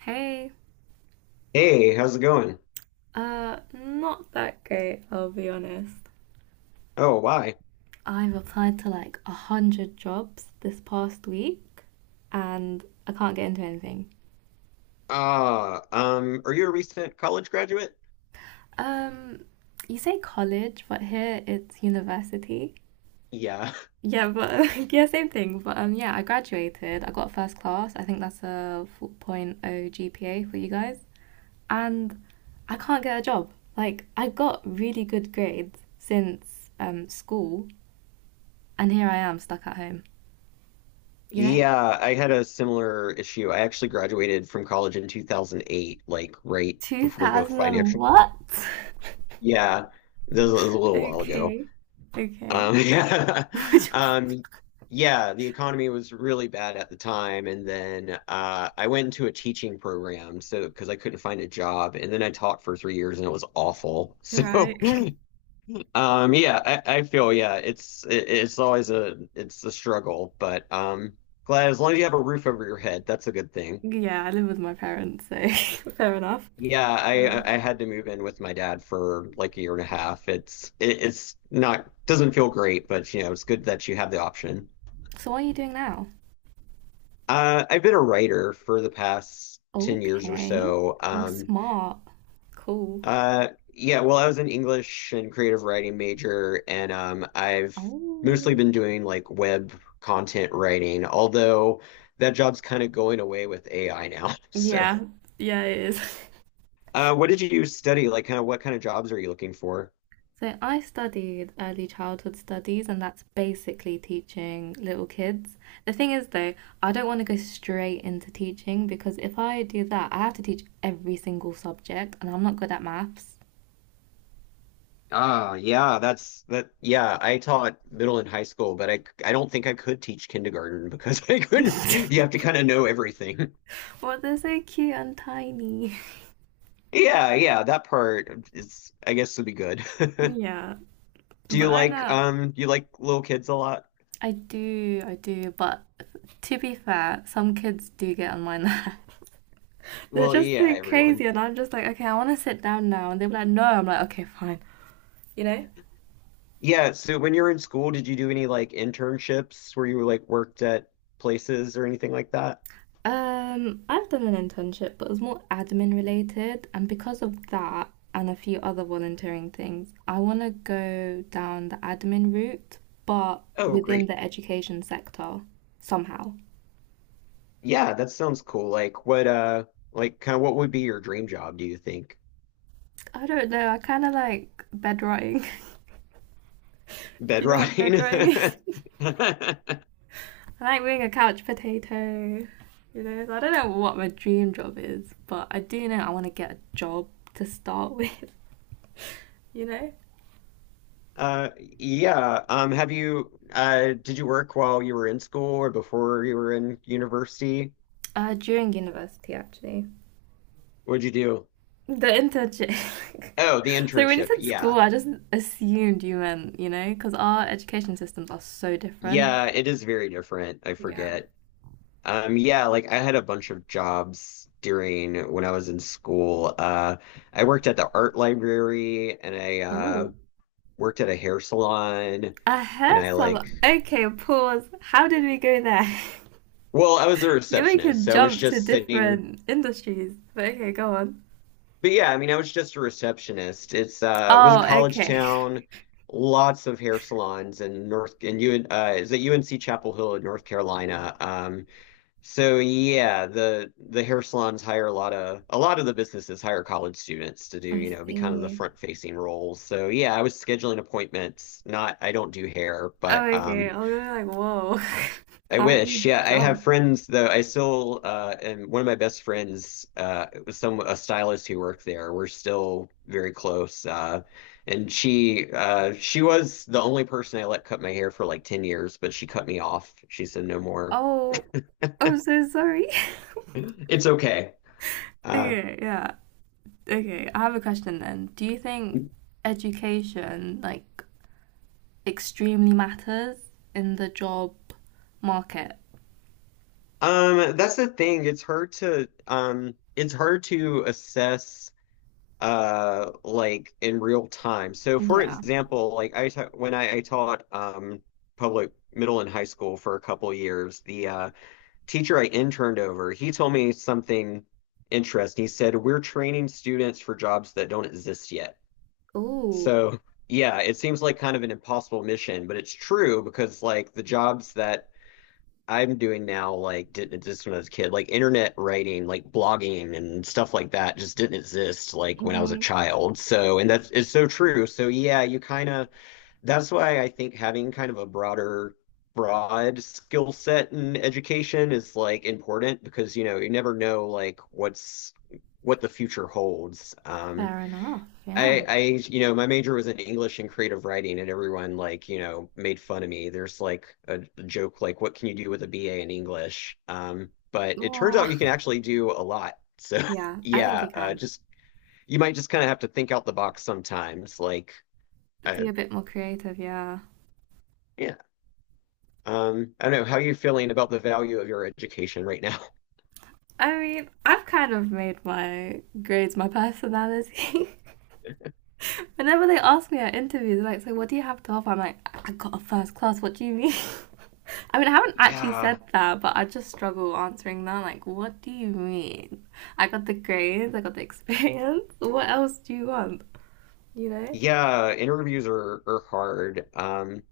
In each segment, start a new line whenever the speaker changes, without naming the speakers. Hey.
Hey, how's it going?
Not that great, I'll be honest.
Oh, why?
I've applied to like a hundred jobs this past week and I can't get into anything.
Are you a recent college graduate?
Um, you say college, but here it's university.
Yeah.
Yeah, but yeah, same thing. But yeah, I graduated. I got first class. I think that's a 4.0 point oh GPA for you guys. And I can't get a job. Like, I got really good grades since school, and here I am stuck at home, you know?
Yeah, I had a similar issue. I actually graduated from college in 2008, like right before the
2000 and
financial.
what?
Yeah, this was a little while ago.
Okay. Okay.
Yeah. Yeah, the economy was really bad at the time, and then I went into a teaching program so because I couldn't find a job, and then I taught for 3 years, and it was awful. So
Right.
Yeah, I feel yeah, it's always a struggle, but glad as long as you have a roof over your head, that's a good thing.
Yeah, I live with my parents, so fair enough.
Yeah,
Uh,
I had to move in with my dad for like a year and a half. It's not doesn't feel great, but you know, it's good that you have the option.
so what are you doing now?
I've been a writer for the past 10 years or
Okay.
so.
Well, smart. Cool.
Yeah, well, I was an English and creative writing major, and I've mostly
Oh.
been doing like web content writing, although that job's kind of going away with AI now. So,
Yeah. Yeah, it is.
what did you study? Like, kind of what kind of jobs are you looking for?
So I studied early childhood studies, and that's basically teaching little kids. The thing is, though, I don't want to go straight into teaching because if I do that, I have to teach every single subject, and I'm not good at maths.
Ah, yeah, that's that. Yeah, I taught middle and high school, but I don't think I could teach kindergarten because I couldn't. You have to kind of know everything.
But they're so cute and tiny.
Yeah, yeah, that part is, I guess, would be good.
Yeah.
Do
But right now,
you like little kids a lot?
I do, I do. But to be fair, some kids do get on my nerves. They're
Well,
just
yeah,
so
everyone.
crazy, and I'm just like, okay, I want to sit down now. And they're like, no. I'm like, okay, fine. You know?
Yeah, so when you were in school, did you do any like internships where you like worked at places or anything like that?
I've done an internship, but it was more admin related, and because of that and a few other volunteering things, I want to go down the admin route, but
Oh,
within
great.
the education sector somehow.
Yeah, that sounds cool. Like what like kind of what would be your dream job, do you think?
I don't know, I kind of like bedrotting. Do
Bed
you know what
rotting?
bedrotting is? I like being a couch potato, you know? So I don't know what my dream job is, but I do know I want to get a job to start with, you know?
Yeah, have you did you work while you were in school or before you were in university?
During university, actually.
What'd you do?
The interchange.
Oh, the
So when you
internship.
said school,
Yeah.
I just assumed you meant, you know, because our education systems are so different.
Yeah, it is very different. I
Yeah.
forget. Yeah, like I had a bunch of jobs during when I was in school. I worked at the art library and I
Oh,
worked at a hair salon
a
and
hair
I like,
salon. Okay, pause. How did we go there?
well, I was a
You're
receptionist,
making
so I was
jumps to
just sitting.
different industries. But okay, go on.
But yeah, I mean, I was just a receptionist. It's it was a
Oh,
college
okay.
town, lots of hair salons in North and you is it UNC Chapel Hill in North Carolina. So yeah, the hair salons hire a lot of the businesses hire college students to do,
I
you know, be kind of the
see.
front facing roles. So yeah, I was scheduling appointments. Not I don't do hair, but
Oh, okay. I was gonna be like, whoa.
I
How did you
wish. Yeah, I have
jump?
friends though. I still and one of my best friends was some a stylist who worked there. We're still very close. And she was the only person I let cut my hair for like 10 years, but she cut me off. She said no more.
Oh, I'm so sorry.
It's okay. Uh,
Okay, yeah. Okay, I have a question then. Do you think education like extremely matters in the job market?
That's the thing. It's hard to assess like in real time. So for
Yeah.
example, like I ta when I taught public middle and high school for a couple years, the teacher I interned over, he told me something interesting. He said, "We're training students for jobs that don't exist yet."
Oh,
So, yeah, it seems like kind of an impossible mission, but it's true because like the jobs that I'm doing now, like didn't exist when I was a kid, like internet writing, like blogging and stuff like that just didn't exist like when I was a
hmm,
child. So, and that's it's so true. So yeah, you kind of that's why I think having kind of broad skill set in education is like important because you know you never know like what the future holds.
fair enough. Yeah.
I, I, you know, my major was in English and creative writing, and everyone like, you know, made fun of me. There's like a joke like, what can you do with a BA in English? But it turns out
Oh.
you can actually do a lot. So
Yeah, I think
yeah,
you can
just you might just kind of have to think out the box sometimes.
be
Uh,
a bit more creative. Yeah.
yeah, I don't know how are you feeling about the value of your education right now.
I mean, I've kind of made my grades my personality. Whenever they ask me at interviews, like, so what do you have to offer? I'm like, I got a first class. What do you mean? I mean, I haven't actually said
Yeah,
that, but I just struggle answering that. Like, what do you mean? I got the grades, I got the experience. What else do you want? You know?
yeah, interviews are hard.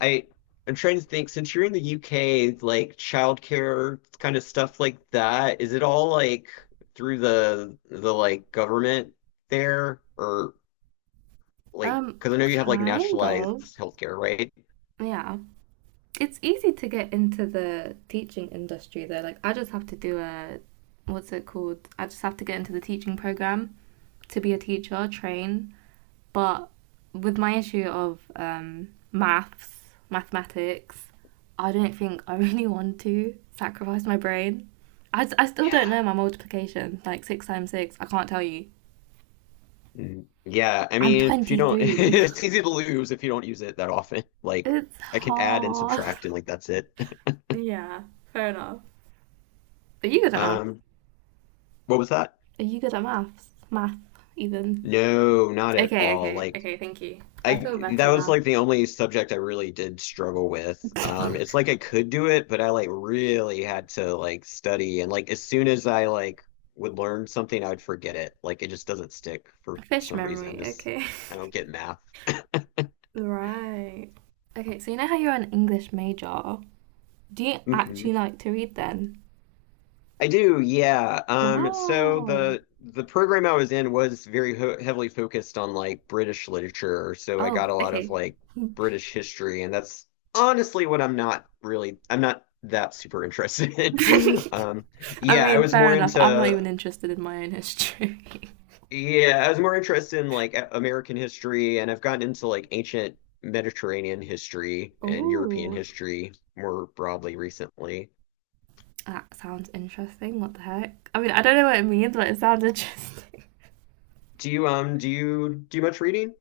I I'm trying to think, since you're in the UK, like childcare kind of stuff like that, is it all like through the like government there or like
Um,
because I know you have like
Kind
nationalized
of.
healthcare, right?
Yeah. It's easy to get into the teaching industry though. Like I just have to do a what's it called? I just have to get into the teaching program to be a teacher, train. But with my issue of maths, mathematics, I don't think I really want to sacrifice my brain. I still don't know
Yeah.
my multiplication. Like six times six, I can't tell you.
Mm. Yeah, I
I'm
mean, if you don't,
23.
it's easy to lose if you don't use it that often. Like,
It's
I can add and
hard.
subtract, and like that's it.
Yeah, fair enough. But you got a math.
Um, what was that?
Are you good at maths? Math, even.
No, not at
Okay,
all.
okay,
Like,
okay, thank you. I feel
I That
better
was
now.
like the only subject I really did struggle with. It's like I could do it, but I like really had to like study and like as soon as I would learn something, I would forget it. Like it just doesn't stick for
Fish
some reason.
memory,
Just
okay.
I don't get math.
Right. Okay, so you know how you're an English major? Do you actually like to read then?
I do, yeah. So
Wow.
the program I was in was very ho heavily focused on like British literature, so I
Oh,
got a lot of
okay.
like British history, and that's honestly what I'm not that super interested in.
I
Yeah, I
mean,
was
fair
more
enough. I'm not
into
even interested in my own history.
yeah, I was more interested in like American history, and I've gotten into like ancient Mediterranean history and European
Oh,
history more broadly recently.
that sounds interesting. What the heck? I mean, I don't know what it means, but it sounds interesting.
Do you do you do much reading?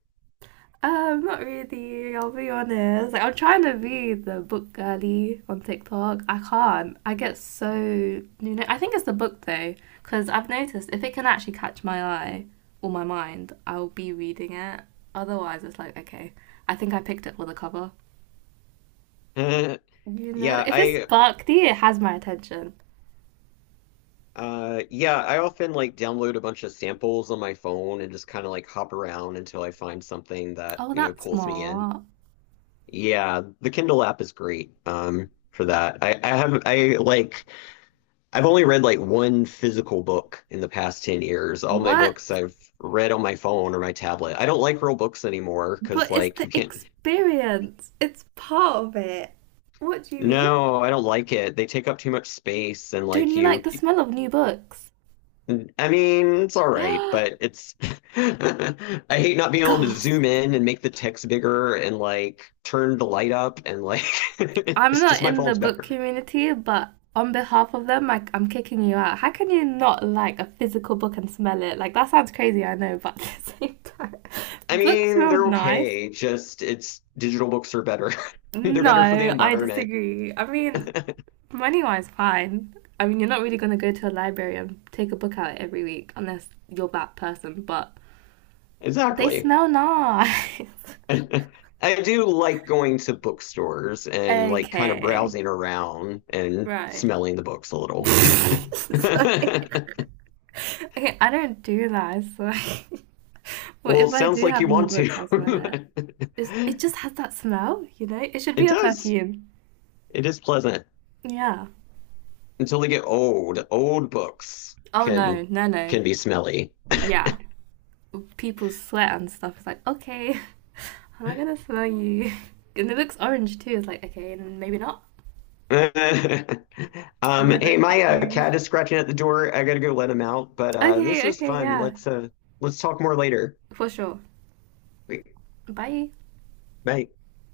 Not really. I'll be honest. Like, I'm trying to be the book girly on TikTok. I can't. I get so you know. I think it's the book though, because I've noticed if it can actually catch my eye or my mind, I'll be reading it. Otherwise, it's like okay. I think I picked it for the cover. You know,
Yeah,
if it's
I
sparkly, it has my attention.
Yeah, I often like download a bunch of samples on my phone and just kind of like hop around until I find something that,
Oh,
you know,
that's
pulls me in.
smart.
Yeah, the Kindle app is great, for that. I've only read like one physical book in the past 10 years. All my
What?
books I've read on my phone or my tablet. I don't like real books anymore because
But it's
like
the
you can't.
experience. It's part of it. What do you mean?
No, I don't like it. They take up too much space and
Don't
like
you like
you
the smell of new books?
I mean, it's all right, but it's I hate not being able to
Goth.
zoom in and make the text bigger and like turn the light up and like
I'm
it's
not
just my
in the
phone's
book
better.
community, but on behalf of them, like I'm kicking you out. How can you not like a physical book and smell it? Like that sounds crazy, I know, but at the same time,
I
books
mean,
smell
they're
nice.
okay, just it's digital books are better. They're better for the
No, I
environment.
disagree. I mean, money-wise, fine. I mean, you're not really gonna go to a library and take a book out every week unless you're that person, but they
Exactly.
smell nice.
I do like going to bookstores and like kind of
Okay,
browsing around and
right.
smelling the books a little.
Sorry. Okay, I don't do that. So, like, well,
Well, it
if I
sounds
do
like you
have new
want to.
books, I'll smell it. It just has that smell, you know? It should
It
be a
does.
perfume.
It is pleasant
Yeah.
until they get old. Old books
Oh no, no, no.
can be smelly.
Yeah. People sweat and stuff. It's like, okay, I'm not gonna smell you. And it looks orange too. It's like, okay, then maybe not. You
Hey,
look like
my
you.
cat is scratching at the door. I gotta go let him out, but this
Okay,
was
okay,
fun.
yeah,
Let's talk more later.
for sure. Bye.
Bye.